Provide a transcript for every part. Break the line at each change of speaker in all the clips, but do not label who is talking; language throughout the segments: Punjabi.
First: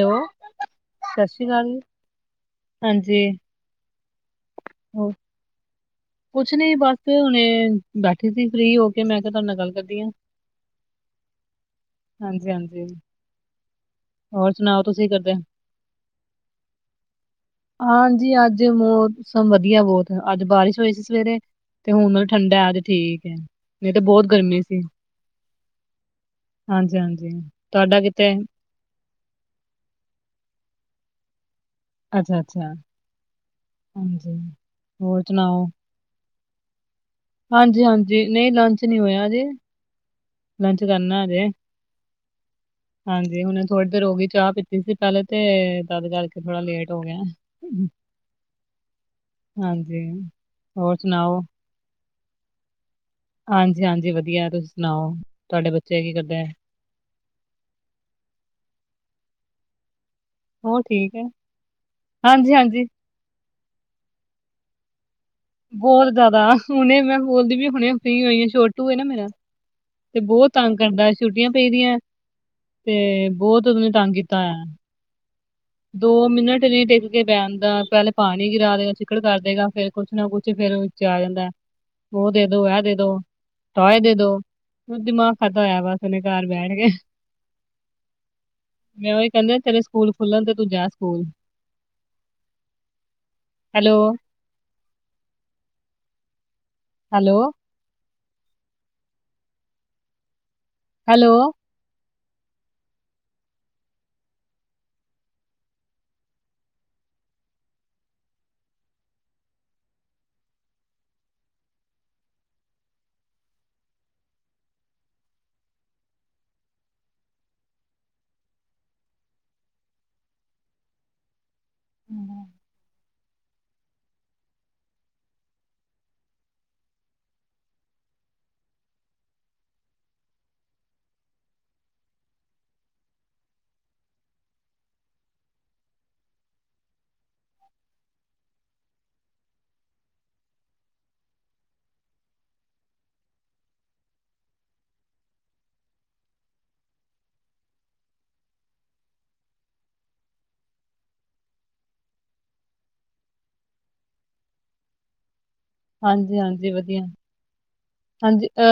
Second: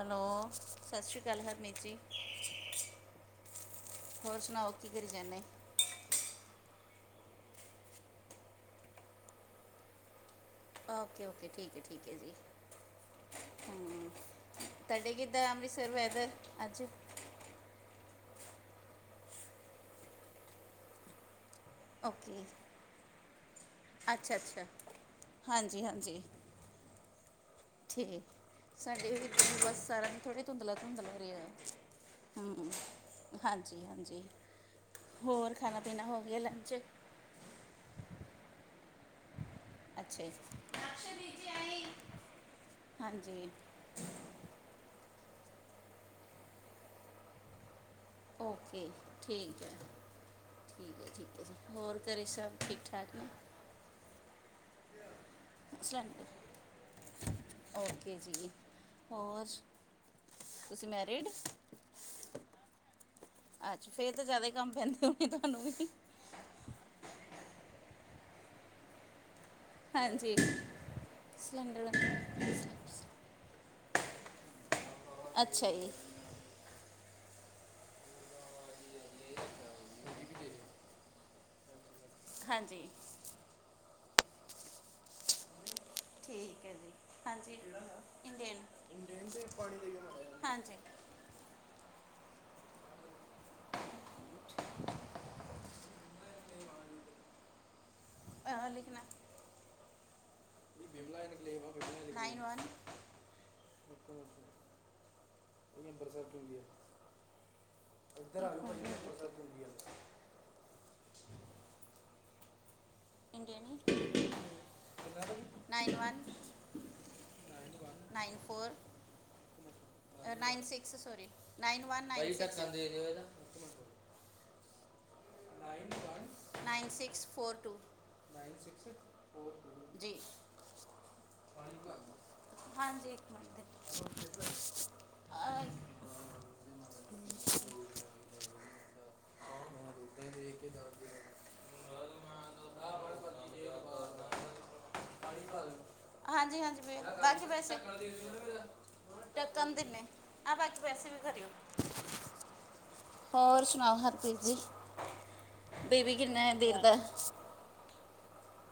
ਹੈਲੋ
ਸਤਿ
ਸਾਸ੍ਰੀਕਾਲ
ਸ੍ਰੀ
ਹਰਮੀਤ
ਅਕਾਲ
ਜੀ।
ਜੀ।
ਹੋਰ ਸੁਣਾਓ, ਕੀ ਕਰੀ
ਹੋਰ
ਜਾਂਨੇ?
ਕੁਛ ਨੀ ਬਸ ਹੁਣੇ ਬੈਠੇ ਸੀ ਫਰੀ ਹੋ ਕੇ ਮੈਂ ਕਿਹਾ ਤੁਹਾਡੇ ਨਾਲ ਗੱਲ ਕਰਦੀ ਹਾਂ।
ਓਕੇ-ਓਕੇ ਠੀਕ ਏ, ਠੀਕ ਏ ਜੀ।
ਹਾਂਜੀ-ਹਾਂਜੀ। ਹੋਰ ਸੁਣਾਓ ਤੁਸੀਂ
ਤੁਹਾਡੇ
ਕਰਦੇ?
ਕਿੱਦਾਂ ਅੰਮ੍ਰਿਤਸਰ ਵੈਦਰ ਅੱਜ?
ਹਾਂਜੀ ਅੱਜ ਮੌਸਮ ਵਧੀਆ ਬੌਤ, ਅੱਜ ਬਾਰਿਸ਼ ਹੋਈ ਸੀ ਸਵੇਰੇ। ਤੇ ਹੁਣ ਮਲਬ
ਓਕੇ
ਠੰਡਾ ਆਜ ਠੀਕ ਏ, ਨਈਂ ਤੇ ਬੌਤ
ਅੱਛਾ
ਗਰਮੀ
ਅੱਛਾ
ਸੀ।
ਹਾਂਜੀ ਹਾਂਜੀ
ਹਾਂਜੀ-ਹਾਂਜੀ! ਤੁਹਾਡਾ
ਠੀਕ
ਕਿਤੇ
ਸਾਡੇ [unintelligible] ਬਸ ਸੜਕ ਥੋੜ੍ਹੇ ਧੁੰਦਲਾ-ਧੁੰਦਲਾ ਰਿਐ। ਹੂੰ,
ਅੱਛਾ-ਅੱਛਾ
ਹਾਂਜੀ-ਹਾਂਜੀ!
ਹਾਂਜੀ
ਹੋਰ ਖਾਣਾ ਪੀਣਾ ਹੋ ਗਿਆ ਲੰਚ?
ਹਾਂਜੀ-ਹਾਂਜੀ, ਨਈ ਲੰਚ ਨੀ ਹੋਇਆ ਹਜੇ।
ਅੱਛਾ ਜੀ
ਲੰਚ ਕਰਨਾ ਹਜੇ, ਹਾਂਜੀ ਹੋਨੇ ਥੋੜੀ ਦੇਰ ਹੋ ਗੀ, ਚਾ ਪੀਤੀ ਸੀ ਪੈਲੇ ਤੇ ਤਦ ਕਰਕੇ ਥੋੜਾ ਲੇਟ ਹੋ ਗਿਆ।
ਓਕੇ, ਠੀਕ ਐ।
ਹਾਂਜੀ, ਹੋਰ
ਠੀਕ ਐ-ਠੀਕ
ਸੁਣਾਓ?
ਐ ਠੀਕ। ਹੋਰ ਘਰੇ ਸਭ ਠੀਕ ਠਾਕ ਨੇ?
ਹਾਂਜੀ-ਹਾਂਜੀ ਵਧੀਆ, ਤੁਸੀਂ ਸੁਣਾਓ? ਤੁਹਾਡੇ ਬੱਚੇ
ਸਲੈ
ਕੀ ਕਰਦੇ ਐ?
ਓਕੇ ਜੀ, ਹੋਰ।
ਹੋਰ
ਤੁਸੀਂ
ਠੀਕ ਐ,
ਮੈਰਿਡ?
ਹਾਂਜੀ-ਹਾਂਜੀ।
ਅੱਛਾ ਫੇਰ ਤੇ ਜਾਦਾ ਈ ਕੰਮ ਪੈਂਦੇ ਹੋ ਣੇ ਤੁਹਾਨੂੰ ਵੀ।
ਬਹੁਤ ਜ਼ਿਆਦਾ ਹੁਣੇ ਮੈਂ ਬੋਲਦੀ ਵੀ, ਹੁਣੇ ਫਰੀ ਹੋਈ ਛੋਟੂ ਏ ਨਾ ਮੇਰਾ। ਤੇ
ਹਾਂਜੀ
ਬੌਤ ਤੰਗ ਕਰਦਾ ਛੁੱਟੀਆਂ ਪਈ
ਸਿਲੰਡਰ
ਦੀਆਂ ਤੇ ਬਹੁਤ ਓਨਾ ਨੇ ਤੰਗ ਕੀਤਾ ਹੋਯਾ।
ਅੱਛਾ ਜੀ।
ਦੋ ਮਿੰਨਟ ਨੀ ਟਿੱਕ ਕੇ ਬੈਦਾ, ਪੈਲੇ ਪਾਣੀ ਗਿਰਾ ਦੇਗਾ, ਚਿੱਕੜ ਕਰ ਦੇਗਾ ਫ਼ਿਰ ਕੁਛ ਨਾ ਕੁਛ ਫੇਰ ਓ ਆ ਜਾਂਦੈ। ਓ ਦੇ ਦੋ, ਐ
ਹਾਂਜੀ
ਦੇ ਦੋ, ਟੋਏ ਦੇ ਦੋ, ਦਿਮਾਗ ਖਾਦਾ ਹੋਇਆ ਬਸ। ਉਹਨੇ ਘਰ
ਠੀਕ
ਬੈਠ
ਏ
ਕੇ,
ਜੀ, ਹਾਂਜੀ ਇੰਡੇਨ।
ਦੇ ਤੂੰ ਜਾ school, hello. Hello.
[unintelligible]
Hello.
Nine one ਏ ਪ੍ਰੋਸੈਸਟ ਹੁੰਦੀ ਐ। [inaudible] ਇੰਡੀਅਨ ਈ, nine one. Nine four nine six sorry. Nine one nine six,
ਹੂੰ,
ਭਾਈਜੀ ਢਕਣ ਦੇ ਦੇਓ ਏਦਾਂ। Nine one nine six four two, ਜੀ। ਹਾਂਜੀ, ਇੱਕ ਮਿੰਟ, ਅ [inaudible] ਹਾਂਜੀ ਹਾਂਜੀ, ਬਾਕੀ ਵੈਸੇ ਤਕਨ ਦਿੰਨੇ ਆ ਬਾਕੀ [unintelligible] ਹੋਰ ਸੁਣਾਓ ਹਰਪ੍ਰੀਤ ਜੀ ਬੀਬੀ ਕਿੰਨਾ ਅ
ਹਾਂਜੀ-ਹਾਂਜੀ
ਦੇਰ ਦੈ?
ਵਧੀਆ ਹਾਂਜੀ ਅ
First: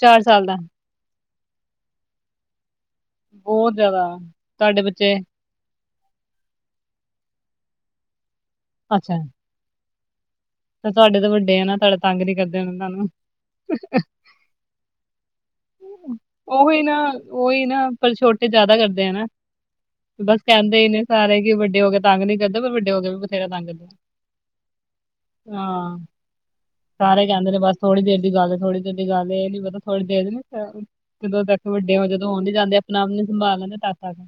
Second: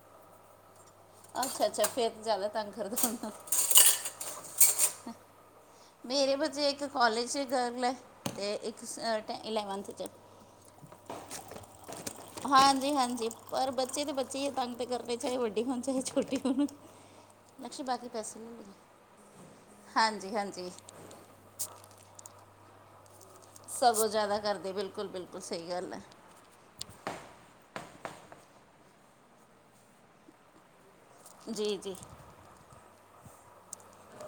ਚਾਰ ਸਾਲ ਦਾ।
ਅੱਛਾ-ਅੱਛਾ ਫੇਰ ਤਾਂ ਜਾਦਾ ਤੰਗ ਕਰਦਾ [unintelligible]
ਬੋ ਜਾਦਾ ਤੁਹਾਡੇ ਬੱਚੇ
ਮੇਰੇ ਬੱਚੇ ਇੱਕ ਕੋਲਜ ਚ ਗਰਲ ਐ ਤੇ ਇੱਕ ਸ ਟ ਇਲੈਵੰਥ ਚ।
ਤਾਂ ਤੁਹਾਡੇ ਤਾਂ ਵੱਡੇ ਆ ਨਾ ਤੁਹਾਡੇ ਤੰਗ ਨੀ ਕਰਦੇ ਹੋਣੇ ਤੁਹਾਨੂੰ
ਹਾਂਜੀ-ਹਾਂਜੀ ਪਰ ਬੱਚੇ ਤੇ ਬੱਚੇ ਈ ਐ ਤੰਗ ਤੇ ਕਰਦੇ ਚਾਹੇ ਵੱ ਡੇ ਹੋਣ ਚਾਹੇ ਛੋਟੇ ਹੋਣ
ਉਹੀ ਨਾ ਉਹੀ
ਲਕਸ਼
ਨਾ ਪਰ ਛੋਟੇ
[unintelligible] ਹਾਂਜੀ-ਹਾਂਜੀ।
ਕੈਂਦੇ ਨੇ ਸਾਰੇ ਕੀ ਵੱਡੇ ਹੋ ਗਏ ਤੰਗ ਨੀ ਕਰਦੇ ਵੱਡੇ ਹੋ [unintelligible] ਆ।
ਸਗੋਂ ਜਾਦਾ ਕਰਦੇ ਬਿਲਕੁੱਲ-ਬਿਲਕੁੱਲ ਸਈ ਗੱਲ
ਹਾਂ
ਐ।
ਸਾਰੇ ਕੈਂਦੇ ਨੇ ਬਸ ਥੋੜ੍ਹੀ ਦੇਰ ਦੀ ਗੱਲ ਐ ਥੋੜ੍ਹੀ ਦੇਰ ਦੀ ਗੱਲ ਏ ਨੀ ਪਤਾ ਥੋੜੀ ਦੇਰ ਨੂੰ ਜਦੋਂ ਤੱਕ
ਜੀ ਜੀ
ਵੱਡੇ ਹੋ ਜਦੋਂ ਔਂਦੇ ਜਾਂਦੇ ਆ ਅਪਣਾ ਆਪ ਨੂੰ ਸੰਭਾਲ ਲੈਂਦੇ ਤ ਤੱਕ।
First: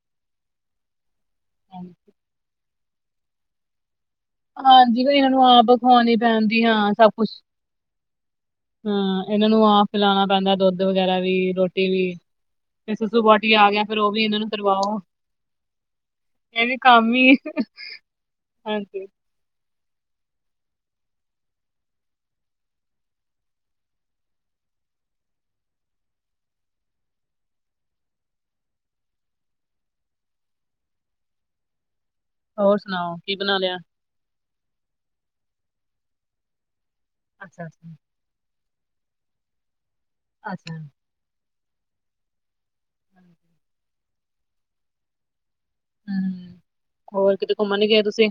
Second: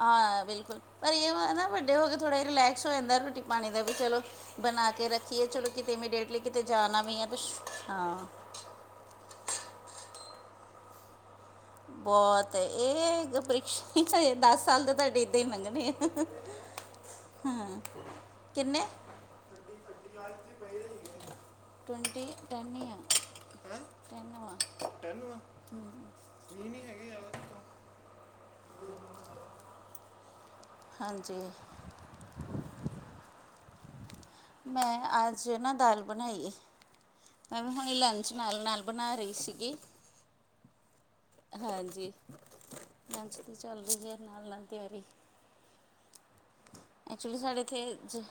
ਹਾਂ ਬਿਲਕੁਲ ਪਰ ਏ ਨਾ ਵੱਡੇ ਹੋ ਕੇ ਥੋੜ੍ਹਾ ਰਿਲੈਕਸ ਹੋ ਜਾਂਦਾ ਰੋਟੀ ਪਾਣੀ ਦਾ ਵੀ ਚਲੋ ਬਣਾ
ਹਾਂਜੀ
ਕੇ
ਫਿਰ ਇਹਨਾਂ ਨੂੰ
ਰੱਖੀਏ
ਆਪ
ਚਲੋ ਕਿਤੇ
ਖਵਾਉਣੀ
ਇਮੀਡੇਟ ਲਈ ਕਿਤੇ
ਪੈਂਦੀ ਹਾਂ
ਜਾਣਾ ਵੀ ਐ ਤਾਂ ਹਾਂ।
ਹੂੰ ਏਨਾਂ ਨੂੰ ਆਪ ਪਿਲਾਣਾ ਪੈਂਦਾ ਦੁੱਧ ਵਗੈਰਾ ਵੀ ਰੋ
ਬੋਤ ਏਹ ਪ੍ਰਿਕਸ਼
ਗਿਆ ਫਿਰ ਉਹ ਵੀ ਇਹਨਾਂ ਨੂੰ
ਦੱਸ ਸਾਲ ਦੇ ਤੁਹਾਡੇ ਏਦਾਂ ਈ ਲੰਘਣੇ ਆ।
ਏਵੀ ਕੰਮ ਈ
ਹਾਂ ਕਿੰਨੇ
ਹਾਂਜੀ।
[inaudible] ਟਵੈਂਟੀ ਟੈਨ ਆ ਹੈਂ ਟੈਂਨ ਵਾਂ ਟਨ ਵਾਂ। [unintelligible] [inaudible] ਹਾਂਜੀ।
ਹੋਰ ਸੁਣਾਓ ਕੀ ਬਣਾ ਲਿਆ।
ਮੈਂ ਅੱਜ ਨਾ ਦਾਲ ਬਣਾਈ ਏ ਮੈਂ
ਅੱਛਾ
ਵੇਂ
ਅੱਛਾ
ਹੁਣੀ ਲੰ ਚ ਨਾਲ-ਨਾਲ ਬਣਾ ਰੀ ਸੀਗੀ।
ਅੱਛਾ।
ਹਾਂਜੀ ਲੰਚ ਦੀ ਚੱਲ ਰੀਐ ਨਾਲ-ਨਾਲ ਤਿਆਰੀ।
ਹੂੰ ਹੋਰ
ਐਕਚੁਅਲੀ
ਕਿਤੇ
ਸਾਡੇ
ਘੁੰਮਣ ਨੀ
ਇੱਥੇ
ਗਏ
ਜ-
ਤੁਸੀਂ।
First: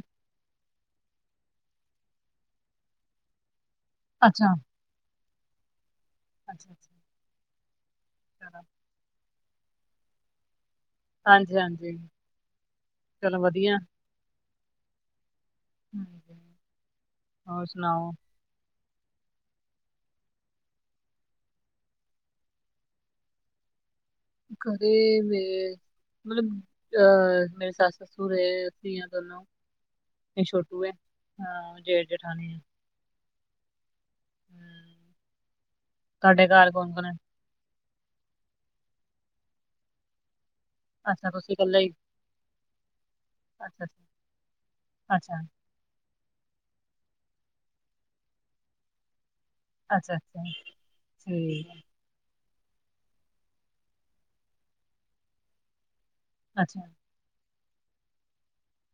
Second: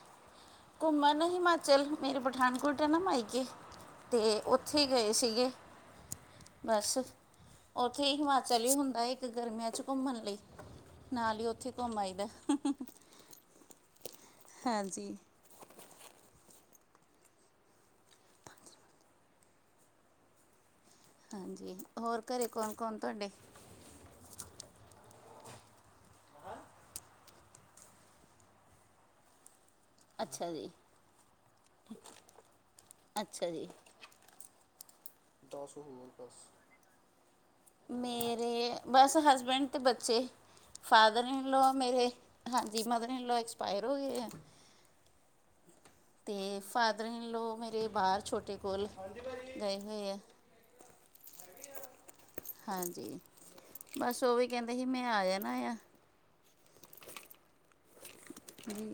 ਘੁੰਮਣ ਨੂੰ ਹਿਮਾਚਲ ਮੇਰੇ ਪਠਾਨਕੋਟ ਐ ਨਾ ਮਾਈਕੇ ਤੇ
ਅੱਛਾ
ਉੱਥੇ ਥੇ ਗਏ ਸੀਗੇ
ਅੱਛਾ ਅੱਛਾ,
ਬਸ ਓਥੇ ਈ
ਚਲੋ
ਹਿਮਾਚਲ ਈ ਹੁੰਦਾ ਏ। ਤੇ ਗਰਮੀਆਂ ਚ ਘੁੰਮਣ ਲਈ ਨਾਲ ਈ
ਹਾਂਜੀ
ਓਥੇ
ਹਾਂਜੀ
ਘੁੰਮ ਆਈਦਾ।
ਚਲੋ ਵਧੀਆ।
ਹਾਂਜੀ।
ਹੋਰ ਸੁਣਾਓ?
ਹਾਂਜੀ ਹੋਰ ਘਰੇ ਕੌਣ-ਕੌਣ ਤੁਹਾਡੇ?
ਘਰੇੇ ਮੇ ਮਤਲਬ ਅ ਮੇਰੇ ਸੱ ਸਸੁਰ ਏ, ਅਸੀਂ ਆ ਦੋਨੋ, ਏ
ਅੱਛਾ ਜੀ
ਛੋਟੂ ਐ ਹਾਂ, ਜੇਠ ਜੇਠਾਣੀ ਐ।
ਅੱਛਾ ਜੀ।
ਹਮ,
[unintelligible]
[unintelligible]
ਮੇਰੇ ਬਸ ਹਸਬੈਂਡ ਤੇ ਬੱਚੇ। ਫਾਦਰ
ਅੱਛਾ ਤੁਸੀਂ
ਇਨਲੋ
ਇਕੱਲੇ ਹੀ
ਮੇਰੇ ਹਾਂਜੀ ਮਦਰ ਇਨ ਲੌ
ਅੱਛਾ
ਐਕਸਪਾਇਰ
ਅੱਛਾ
ਹੋ ਗਏ ਐ।
ਅੱਛਾ।
ਤੇ, ਫਾਦਰ ਈਨ ਲੋ ਮੇਰੇ ਬਾਹਰ ਛੋਟੇ ਫੂਲ, ਗਏ ਹੋਏ ਆ।
ਅੱਛਾ-ਅੱਛਾ ਠੀਕ ਐ,
ਹਾਂਜੀ, ਬਸ ਉਹ ਵੀ ਕਹਿੰਦੇ ਹੀ, ਮੈਂ ਆਇਆ ਨਾ ਯਾ।
ਅੱਛਾ।
ਹੂੰ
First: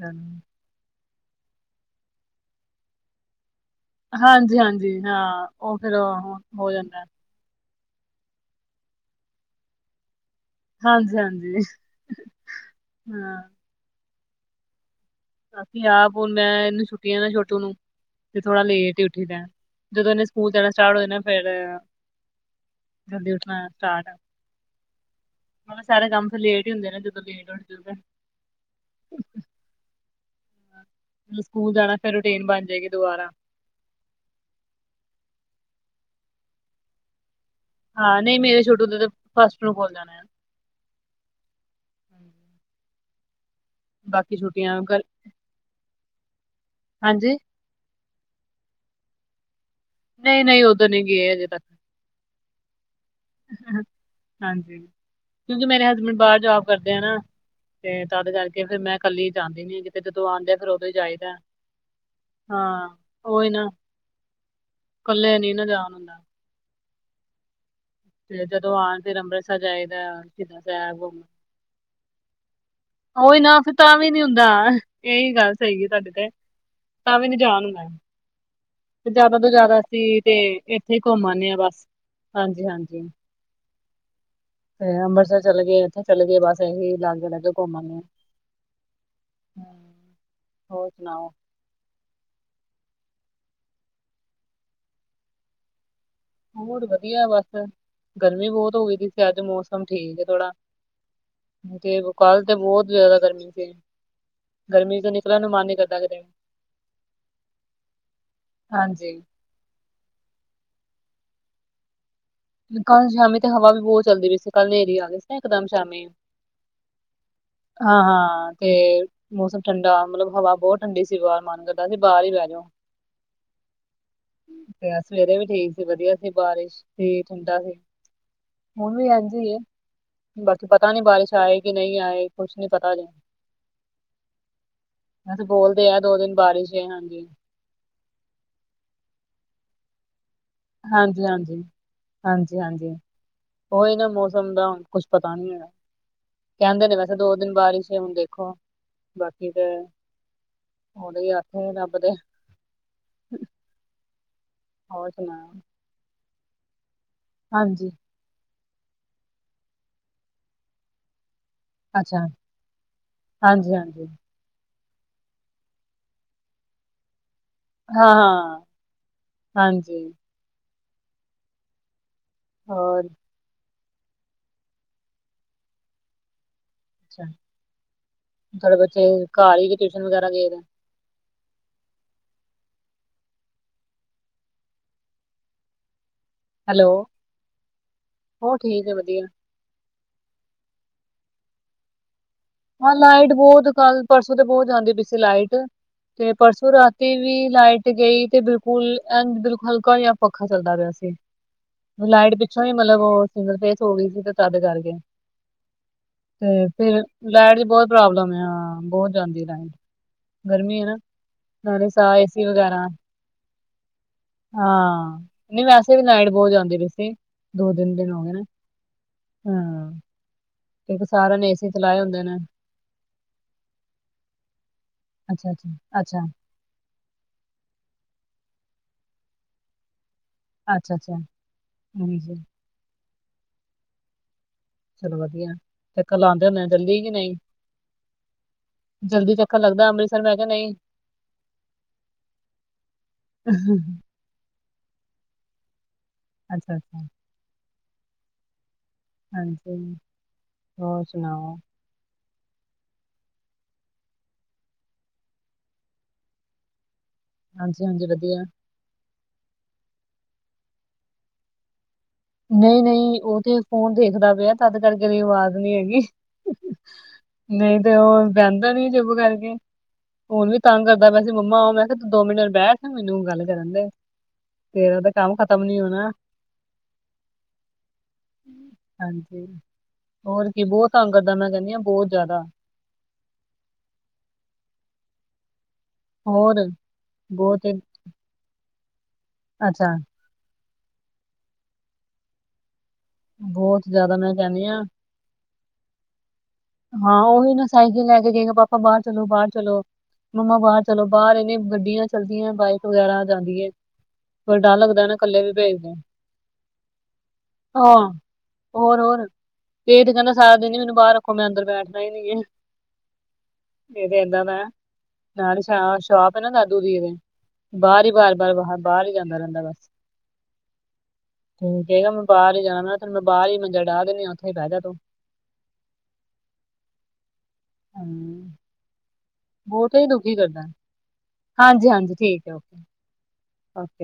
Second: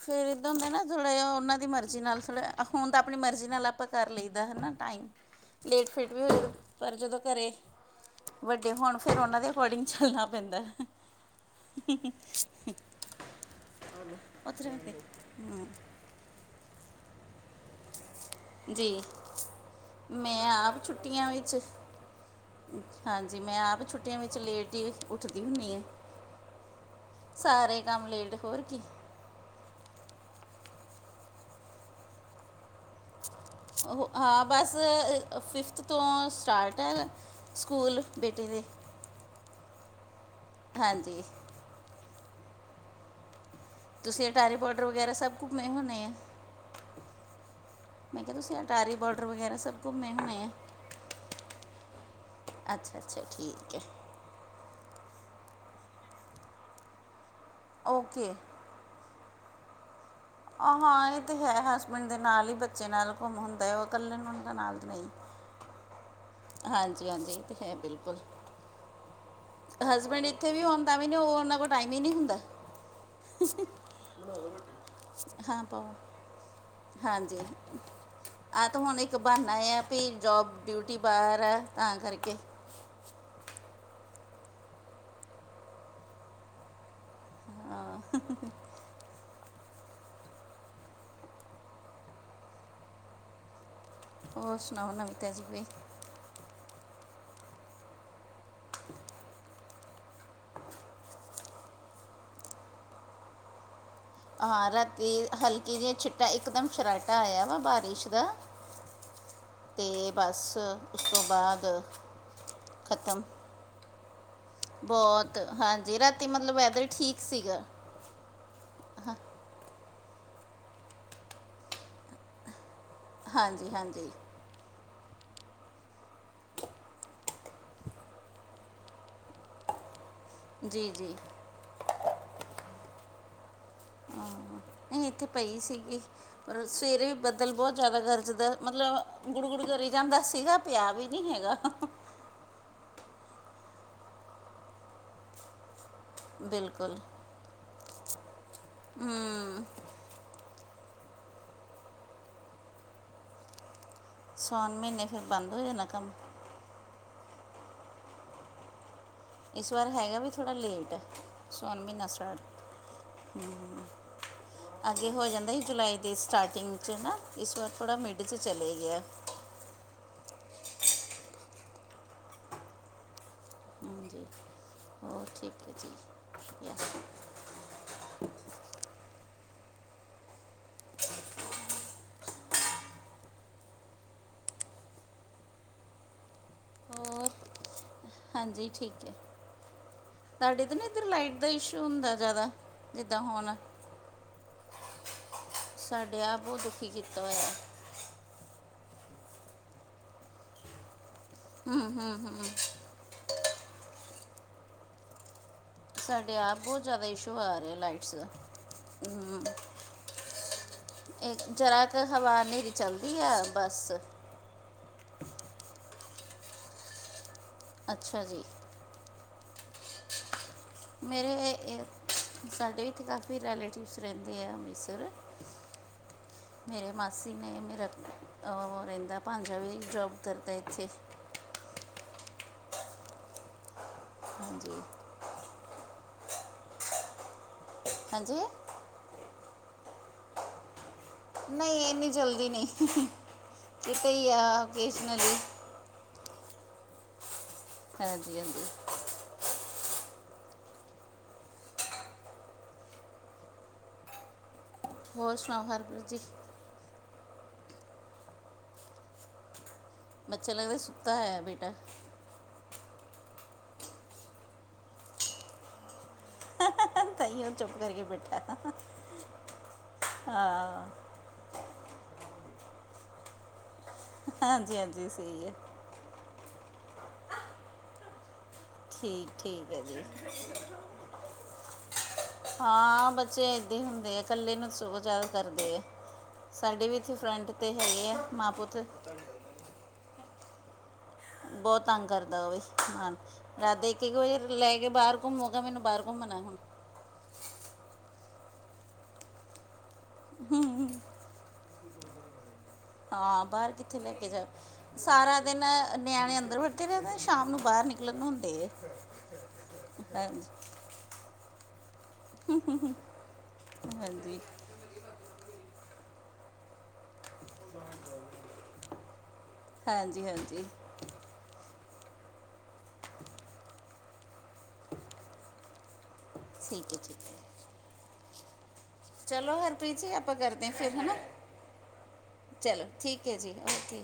ਫੇਰ ਏਦਾਂ ਹੁੰਦਾ ਨਾ ਥੋੜ੍ਹਾ ਜਾ, ਉਹਨਾਂ ਦੀ ਮਰਜ਼ੀ ਨਾਲ ਥੋੜਾ ਹੁਣ ਤਾਂ ਆਪਣੀ ਮਰਜ਼ੀ ਨਾਲ ਆਪਾਂ ਕਰ ਲਈਦਾ ਹਨਾ
ਹਾਂਜੀ-ਹਾਂਜੀ
ਟਾਈਮ,
ਹਾਂ ਉਹ ਫੇਰ
ਲੇਟ-ਫੇਟ ਵੀ
ਹੋ
ਹੋਜੇ,
ਹੋ
ਪਰ
ਜਾਂਦਾ
ਜਦੋ ਘਰੇ ਵੱਡੇ ਹੋਣ, ਫਿਰ ਉਹਨਾਂ ਦੇ ਅਕੋਰਡਿੰਗ ਚੱਲਣਾ ਪੈਂਦਾ।
ਹਾਂਜੀ-ਹਾਂਜੀ, ਹਾਂ।
ਉੱਥੇ ਰਖਦੇ।
ਅਸੀ ਆਪ ਹੁਣ ਮੈਂ, ਇਹਨੂੰ ਛੁੱਟੀਆਂ ਨੇ ਛੋਟੂ ਨੂੰ। ਤੇ ਥੋੜਾ ਲੇਟ
ਜੀ
ਈ ਉੱਠੀਦਾ, ਜਦੋਂ ਇਹਨੇ
ਮੈਂ
ਸਕੂਲ ਜਾਣਾ
ਆਪ
ਸਟਾਰਟ ਹੋ ਜਾਨਾ
ਛੁੱਟੀਆਂ
ਫਿਰ
ਵਿੱਚ
ਜਲਦੀ
ਹਾਂਜੀ
ਉੱਠਣਾ
ਮੈਂ ਆਪ
ਸਟਾਰਟ,
ਛੁੱਟੀਆਂ ਵਿੱਚ ਲੇਟ ਹੀ ਉੱਠਦੀ ਹੁੰਦੀ ਹਾਂ
ਮਤਲਬ ਸਾਰੇ ਕੰਮ ਫਿਰ ਲੇਟ ਈ ਹੁੰਦੇ ਨੇ, ਜ
ਸਾਰੇ ਕੰਮ ਲੇਟ, ਹੋਰ ਕੀ।
ਜਦ ਸਕੂਲ ਜਾਣਾ, ਫਿਰ ਰੂਟੀਨ ਬਣਜੇਗੀ ਦੁਬਾਰਾ।
ਉਹ, ਹਾਂ, ਬਸ ਫਿਫਥ ਤੋਂ ਸਟਾਰਟ ਐ।
ਹਾਂ, ਨਹੀਂ ਮੇਰੇ ਛੋਟੂ ਦੇ ਤੇ ਫਸਟ ਨੂੰ ਖੁਲ ਜਾਣੇ ਆ।
ਹਾਂਜੀ। ਤੁਸੀਂ
ਬਾਕੀ
ਅਟਾਰੀ
ਛੁੱਟੀਆਂ
ਬੋਰਡਰ
ਕਰ
ਵਗੈਰਾ ਸਭ ਘੁੰਮੇ ਹੋਨੇ ਆ?
ਹਾਂਜੀ?
ਮੈਂ ਕਿਹਾ, ਤੁਸੀਂ ਅਟਾਰੀ ਬੋਡਰ ਵਗੈਰਾ ਸਭ ਘੁੰਮੇ ਹੋਣੇ
ਨਹੀਂ-ਨਹੀਂ, ਓਧਰ ਨੀ ਗਏ ਅਜੇ ਤੱਕ।
ਅੱਛਾ-ਅੱਛਾ ਠੀਕ ਐ।
ਹਾਂਜੀ, ਕਿਉਂਕਿ ਮੇਰੇ ਹਸਬੈਂਡ ਬਾਹਰ ਜੋਬ ਕਰਦੇ ਆ ਨਾ, ਤੇ ਤਦ
ਓਕੇ
ਕਰ ਫਿਰ ਮੈਂ ਕੱਲੀ ਜਾਂਦੀ ਨੀ ਕਿ
ਆਹ ਹਾਂ ਇਹ ਤੇ ਹੈ, ਹੇਸਬੈਂਡ ਦੇ ਨਾਲ ਈ ਬੱਚੇ
ਹਾਂ
ਨਾਲ ਘੁੰਮ
ਉਹੀ
ਹੁੰਦਾ
ਨਾ
ਏ, ਉਹ ਇਕੱਲੇ ਨੂੰ ਉਹ ਨਾਲ
ਕੱਲੇ ਨੀ ਨਾ ਜਾਣ ਹੁੰਦਾ।
ਹਾਂਜੀ-ਹਾਂਜੀ, ਏ ਤੇ ਹੈ ਬਿਲ
ਤੇ ਜਦੋਂ ਆਉਣ ਫਿਰ ਅੰਮ੍ਰਿਤਸਰ ਜਾਈਦਾ
ਹਸਬੈਂਡ ਇਥੇ
ਸ਼ਹੀਦਾਂ
ਵੀ ਹੋਣ ਤਾਂ
ਸਾਹਿਬ
ਵੀ ਨੀ ਓ, ਓਹਨਾਂ ਕੋਲ ਟਾਇਮ ਈ ਨੀ ਹੁੰਦਾ।
ਓਈ ਨਾ, ਫਿਰ ਤਾਂ ਵੀ ਨੀ ਹੁੰਦਾ, ਏਈ ਗੱਲ
ਹਾਂ
ਸਹੀ ਏ
ਪਾਓ
ਤੁਹਾਡੀ ਤੇ। ਤਾਂ ਵੀ ਨੀ
ਹਾਂਜੀ
ਜਾਣ ਹੋਣਾ,
ਆ ਤਾਂ ਹੁਣ
ਫਿਰ
ਇੱਕ
ਜਿਆਦਾ ਤੋਂ
ਬਹਾਨਾ
ਜਿਆਦਾ
ਹੈ ਵੀ
ਅਸੀਂ ਤੇ
ਜੌਬ ਡਿਊਟੀ
ਇੱਥੇ ਘੁੰਮ
ਬਾਹਰ
ਆਂਨੇ ਆ ਬਸ,
ਤਾਂ ਕਰਕੇ
ਹਾਂਜੀ-ਹਾਂਜੀ। ਤੇ ਅੰਮ੍ਰਿਤਸਰ ਚਲੇ ਗਏ, ਇੱਥੇ ਚਲ ਗਏ, ਬਸ ਇਹੀ ਲਾਗੇ-ਲਾਗੇ ਘੁੰਮ ਆਂਉਨੇ ਆ।
ਹਾਂ
ਹੋਰ ਸੁਣਾਓ?
ਹੋਰ ਸੁਣਾਓ, ਨਵੀ-ਤਾਜੀ ਕੋਈ?
ਹੋਰ ਵਧੀਆ ਬਸ, ਗਰਮੀ ਬਹੁਤ ਹੋ ਗਈ ਤ ਸੀ, ਇੱਥੇ ਅੱਜ ਮੌਸਮ ਠੀਕ ਏ ਥੋੜਾ। ਤੇ, ਕਲ ਤੇ ਬਹੁਤ ਜ਼ਿਆਦਾ ਗਰਮੀ ਸੀ।
ਹਾਂ,
ਗਰਮੀ
ਰਾਤੀ
ਤੋਂ ਨਿਕਲਣ ਨੂੰ ਮਨ ਨੀ
ਹਲਕੀ ਜੀਆ
ਕਰਦਾ ਕਿਤੇ
ਛਿੱਟਾ ਇਕਦਮ ਸ਼ਰਾਟਾ ਆਇਆ ਵਾ ਬਾਰਿਸ਼ ਦਾ।
ਹਾਂਜੀ।
ਤੇ ਬਸ, ਉਸ ਤੋਂ ਬਾਅਦ
ਕਲ ਸ਼ਾਮੀ ਤੇ, ਹਵਾ ਵੀ ਬਹੁਤ ਚੱਲਦੀ ਪਈ ਸੀ। ਕੱਲ ਹਨੇਰੀ ਆ ਗਈ ਸੀ ਨਾ
ਬੌਤ,
ਇਕਦਮ
ਹਾਂਜੀ,
ਸ਼ਾਮੀ
ਰਾਤੀ ਮਤਲਬ ਵੈਦਰ ਠੀਕ ਸੀਗਾ।
ਹਾਂ, ਤੇ
ਹਾਂ-
ਮੌਸਮ ਠੰਡਾ, ਮਤਲਬ ਹਵਾ ਬਹੁਤ ਠੰਡੀ ਸੀ ਬਾਹਰ ਮਨ ਕਰਦਾ ਸੀ, ਬਾਹਰ ਈ ਬਹਿਜੋ।
ਹਾਂਜੀ-ਹਾਂਜੀ।
ਤੇ ਅੱਜ ਸਵੇਰੇ ਵੀ ਠੀਕ ਸੀ, ਵਧੀਆ ਸੀ ਬਾਰਿਸ਼। ਸਵੇਰੇ ਠੰਡਾ ਸੀ, ਹੁਣ ਵੀ ਐਂਝ ਐ। ਬਾਕੀ
ਜੀ
ਪਤਾ ਨਹੀਂ
ਜੀ
ਬਾਰਿਸ਼ ਆਏ ਕਿ ਨਹੀਂ ਆਏ ਕੁਛ ਨਹੀਂ ਪਤਾ ਹਜੇ।
ਹਾਂ, ਨਹੀਂ ਇੱਥੇ
ਵੈਸੇ
ਪਈ
ਬੋਲਦੇ ਆ
ਸੀਗੀ
ਦੋ ਦਿਨ
ਪਰ
ਬਾਰਿਸ਼ ਹੈ
ਸਵੇਰੇ ਵੀ
ਹਾਂਜੀ
ਬੱਦਲ ਬਹੁਤ ਜ਼ਿਆਦਾ ਗਰਜਦਾ ਮਤਲਬ ਗੁੜੂ ਗੁੜੂ ਕਰੀ ਜਾਂਦਾ ਸੀਗਾ। ਪਿਆ ਵੀ
ਹਾਂਜੀ
ਨਹੀਂ ਹੈਗਾ
ਹਾਂਜੀ। ਹਾਂਜੀ ਹਾਂਜੀ, ਉਹੀ ਨਾ ਮੌਸਮ ਦਾ ਹੁਣ ਕੁਛ ਪਤਾ ਨਹੀਂ ਹੈਗਾ। ਕਹਿੰਦੇ ਨੇ
ਬਿਲਕੁਲ
ਵੈਸੇ ਦੋ ਦਿਨ ਬਾਰਿਸ਼ ਹੁਣ ਦੇਖੋ, ਬਾਕੀ
ਹਮ
ਤੇ ਉਹਦੇ ਹੀ ਹੱਥ ਏ ਰੱਬ ਦੇ।
ਸੌਣ ਮਹੀਨੇ
ਹੋਰ
ਫਿਰ
ਸੁਣਾ
ਬੰਦ ਹੋ ਜਾਣਾ ਕੰਮ।
ਹਾਂਜੀ।
ਇਸ ਵਾਰ ਹੈਗਾ ਵੀ ਥੋੜ੍ਹਾ ਲੇਟ ਆ। ਸੌਣ ਮਹੀਨਾ
ਅੱਛਾ
ਸਟਾਟ
ਹਾਂਜੀ
ਹੂੰ।
ਹਾਂਜੀ
ਅੱਗੇ ਹੋ ਜਾਂਦਾ ਸੀ ਜੁਲਾਈ ਦੇ ਸਟਾਰਟਿੰਗ ਚ ਨਾ, ਇਸ ਵਾਰ ਥੋੜ੍ਹਾ
ਹਾਂ
ਮਿਡ ਚ
ਹਾਂ
ਚਲੇ ਗਿਆ।
ਹਾਂਜੀ। ਹੋਰ?
ਹਾਂਜੀ। ਹੋਰ ਠੀਕ ਐ ਜੀ।
ਅੱਛਾ, ਤੁਹਾਡੇ ਬੱਚੇ ਘਰ ਹੀ ਕਿ ਟਿਊਸ਼ਨ ਵਗੈਰਾ ਗਏ ਆ? ਹੈਲੋ।
ਹੋਰ
ਉਹ
ਹਾਂਜੀ
ਹੈ
ਠੀਕ ਐ,
ਵਧੀਆ
ਤੁਹਾਡੇ ਤੇ ਨੀ ਇੱਧਰ ਲਾਈਟ ਦਾ ਇਸ਼ੂ ਹੁੰਦਾ ਜ਼ਿਆਦਾ।
ਹਾਂ
ਜਿੱਦਾਂ
ਲਾਈਟ
ਹੁਣ
ਬਹੁਤ ਕੱਲ ਪਰਸੋਂ ਤੇ ਬਹੁਤ ਜਾਂਦੀ ਪਈ ਸੀ ਲਾਈਟ।
ਸਾਡੇ
ਤੇ
ਆ ਬਹੁਤ
ਪਰਸੋਂ
ਦੁਖੀ
ਰਾਤੀ
ਕੀਤਾ
ਵੀ ਲਾਈ
ਹੋਇਆ
ਲਾਈਟ ਗਈ ਤੇ ਬਿਲਕੁਲ ਐ ਬਿਲਕੁਲ ਹਲਕਾ ਜਿਆ ਪੱਖਾ ਚੱਲਦਾ ਪਿਆ ਸੀ। ਲਾਈਟ ਪਿੱਛੋਂ ਹੀ ਮਤਲਬ ਉਹ ਸਿੰਗਲ ਫੇਸ ਹੋ ਗਈ ਸੀ ਤੇ ਤਦ ਕਰਕੇ।
ਸਾਡੇ ਆਪ
ਤੇ
ਬਹੁਤ
ਫਿਰ
ਜ਼ਿਆਦਾ ਇਸ਼ੂ
ਲਾਈਟ
ਆ
ਦੀ
ਰਿਹਾ
ਬਹੁਤ
ਲਾਈਟਸ ਦਾ
ਪ੍ਰੋਬਲਮ ਆ ਬਹੁਤ
ਹੂੰ।
ਜਾਂਦੀ ਲਾਈਟ ਗਰਮੀ ਹੈ ਨਾ
ਏ ਜ਼ਰਾ
ਨਾਲੇ
ਕ
ਸਾਹ
ਹਵਾ
ਏਸੀ
ਹਨੇਰੀ
ਵਗੈਰਾ
ਚਲਦੀ ਆ ਬਸ।
ਹਾਂ, ਨਹੀਂ ਵੈਸੇ ਵੀ ਲਾਈਟ ਬਹੁਤ ਜਾਂਦੀ ਪਾਈ ਸੀ। ਦੋ-ਤਿੰਨ ਦਿਨ ਹੋ
ਅੱਛਾ
ਗਏ
ਜੀ
ਹਾਂ। ਕਿਉਂਕਿ ਸਾਰਿਆਂ ਨੇ
ਮੇਰੇ,
ਏਸੀ ਚਲਾਏ ਹੁੰਦੇ ਨੇ
ਸਾਡੇ ਵੀ ਇੱਥੇ ਕਾਫੀ ਰੈਲੇਟਿਵਸ ਰਹਿੰਦੇ ਆ ਅੰਮ੍ਰਿਤਸਰ।
ਅੱਛਾ ਅੱਛਾ ਅੱਛਾ।
ਮੇਰੇ ਮਾਸੀ ਨੇ, ਮੇਰਾ ਓ ਰਹਿੰਦਾ ਭਾਣਜਾ ਵੀ ਜੋਬ
ਅੱਛਾ ਅੱਛਾ ਹਾਂਜੀ।
ਹਾਂਜੀ।
ਚਲੋ ਵਧੀਆ, ਚੱਕਰ ਲਉਂਦੇ ਹੁੰਦੇ ਓ ਜਲਦੀ ਕਿ ਨਹੀਂ?
ਹਾਂਜੀ?
ਜਲਦੀ ਚੱਕਰ ਲੱਗਦਾ ਅੰਮ੍ਰਿਤਸਰ ਮੈਂ ਕਿਆ ਨਹੀਂ?
ਨਹੀਂ ਇੰਨੀ ਜਲਦੀ ਨਹੀਂ, ਕਿਤੇ ਆ ਕੇਸਨਲੀ।
ਅੱਛਾ ਅੱਛਾ।
ਹਾਂਜੀ ਹਾਂਜੀ।
ਹਾਂਜੀ, ਹੋਰ ਸੁਣਾਓ?
ਹੋਰ ਸੁਣਾਓ ਹਰਪ੍ਰੀਤ ਜੀ?
ਹਾਂਜੀ ਹਾਂਜੀ ਵਧੀਆ।
ਬੱਚੇ ਲੱਗਦਾ ਸੁੱਤਾ ਹੋਇਆ ਬੇਟਾ?
ਨਹੀਂ-ਨਹੀਂ ਉਹ ਤੇੇ ਫ਼ੋਨ ਦੇਖਦਾ ਪਿਆ ਤਦ ਕਰਕੇ ਨੀ ਆਵਾਜ਼ ਨਹੀਂ ਹੈਗੀ।
ਤਾਈਓ ਚੁੱਪ
ਨਹੀਂ ਤੇ
ਕਰਕੇ
ਉਹ
ਬੈਠਾ
ਬਹਿੰਦਾ ਨੀ ਚੁਪ ਕਰਕੇ। ਹੁਣ ਵੀ ਤੰਗ
ਹਾਂ
ਕਰਦਾ ਪਿਆ ਵੈਸੇ ਮੰਮਾ ਆਓ ਮੈਂ ਕਿਹਾ ਤੂੰ ਬੈਠ ਦੋ ਮਿੰਟ ਬੈਠ ਮੈਨੂੰ ਗੱਲ ਕਰਨ ਦੇ।
ਹਾਂਜੀ
ਤੇਰਾ
ਹਾਂਜੀ
ਤਾਂ ਕੰਮ
ਸਹੀ ਹੈ
ਖਤਮ ਨੀ ਹੋਣਾ। ਹਾਂਜੀ।
ਠੀਕ-ਠੀਕ ਹੈ ਜੀ।
ਹੋਰ ਕੀ ਬਹੁਤ ਤੰਗ ਕਰਦਾ ਮੈਂ ਕਹਿੰਦੀ ਹਾਂ ਬਹੁਤ ਜ਼ਿਆਦਾ
ਹਾਂ ਬੱਚੇ ਇੱਦਾਂ ਹੀ ਹੁੰਦੇ ਆ ਇਕੱਲੇ ਨੂੰ ਸ ਜ਼ਿਆਦਾ ਕਰਦੇ ਹੈ।
ਹੋਰ
ਸਾਡੇ ਵੀ ਇੱਥੇ ਫਰੰਟ
ਬਹੁਤ
ਤੇ
ਹੀ-
ਹੈਗੇ ਆ ਮਾਂ ਪੁੱਤ।
ਅੱਛਾ।
ਬਹੁਤ ਤੰਗ ਕਰਦਾ ਉਹ ਵੀ ਹਾ ਰਾਤ
ਬਹੁਤ
ਦੇ ਇੱਕ-ਇੱਕ
ਜ਼ਿਆਦਾ ਮੈਂ
ਵਜੇ
ਕਹਿੰਦੀ
ਲੈ
ਹਾਂ
ਕੇ ਬਾਹਰ, ਘੁੰਮੂਗਾ ਮੈਨੂੰ ਬਾਹਰ ਘੁੰਮਣਾ,
ਹਾਂ ਉਹੀ ਨਾ ਸਾਈਕਲ ਲੈ ਕੇ ਕਹੇਗਾ ਪਾਪਾ ਬਾਹਰ ਚਲੋ ਬਾਹਰ ਚਲੋ। ਮੰਮਾ ਬਾਹਰ ਚਲੋ ਬਾਹਰ ਇਹਨੇ ਗੱਡੀਆਂ ਚੱਲਦੀਆਂ ਬਾਈਕ ਵਗੈਰਾ ਜਾਂ,
ਹਾਂ ਬਾਹਰ ਕਿੱਥੇ ਲੈ ਕੇ ਜਾਵੇ।
ਫੇਰ ਡਰ ਲੱਗਦਾ ਐ ਨਾ ਕੱਲੇ ਵੀ ਭੇਜਦੇ
ਅੰਦਰ ਬੈਠੇ ਰਹਿੰਦੇ ਸ਼ਾਮ ਨੂੰ ਬਾਹਰ
ਹਾਂ,
ਨਿਕਲਣ ਨੂੰ ਹੁੰਦੇ ਹੈ।
ਹੋਰ-ਹੋਰ। ਇਹ ਤੇ ਕਹਿੰਦਾ
ਹਾਂਜੀ
ਸਾਰਾ ਦਿਨ ਹੀ ਮੈਨੂੰ ਬਾਹਰ ਰੱਖੋ ਮੈਂ ਅੰਦਰ ਬੈਠਾ। ਨਹੀ ਬੈਠ ਦਾ ਮੈਂ, ਇਹਦੇ
ਹਾਂਜੀ
ਏਦਾਂ ਨਾਲ ਸ਼ੋਪ। ਪ ਨਾ ਦਾਦੂ ਦੀ ਵੇ ਬਾਹਰ ਹੀ ਬਾਰ-ਬਾਰ ਬਾਹਰ-ਬਾਹਰ ਹੀ ਜਾਂਦਾ ਰਹਿੰਦਾ ਬਸ।
ਹਾਂਜੀ ਹਾਂਜੀ
ਠੀਕ ਹੈਗਾ ਮੈਂ ਬਾਹਰ ਹੀ ਜਾਣਾ ਮੈਂ ਬਾਹਰ ਈ ਮੰਜਾ ਡਾਹ ਦਿੰਨਿਆ ਉੱਥੇ ਹੀ ਬਹਿ ਜਾ ਤੂੰ।
ਠੀਕ ਹੈ, ਠੀਕ ਹੈ।
ਹੂੰ।
ਚਲੋ ਹਰਪ੍ਰੀਤ ਜੀ ਆਪਾਂ ਕਰਦੇ ਹਾਂ ਫਿਰ ਹਨਾ।
ਹਾਂਜੀ ਹਾਂਜੀ ਠੀਕ ਹੈ ਓਕੇ
ਚਲੋ ਠੀਕ ਹੈ ਜੀ ਓਕੇ।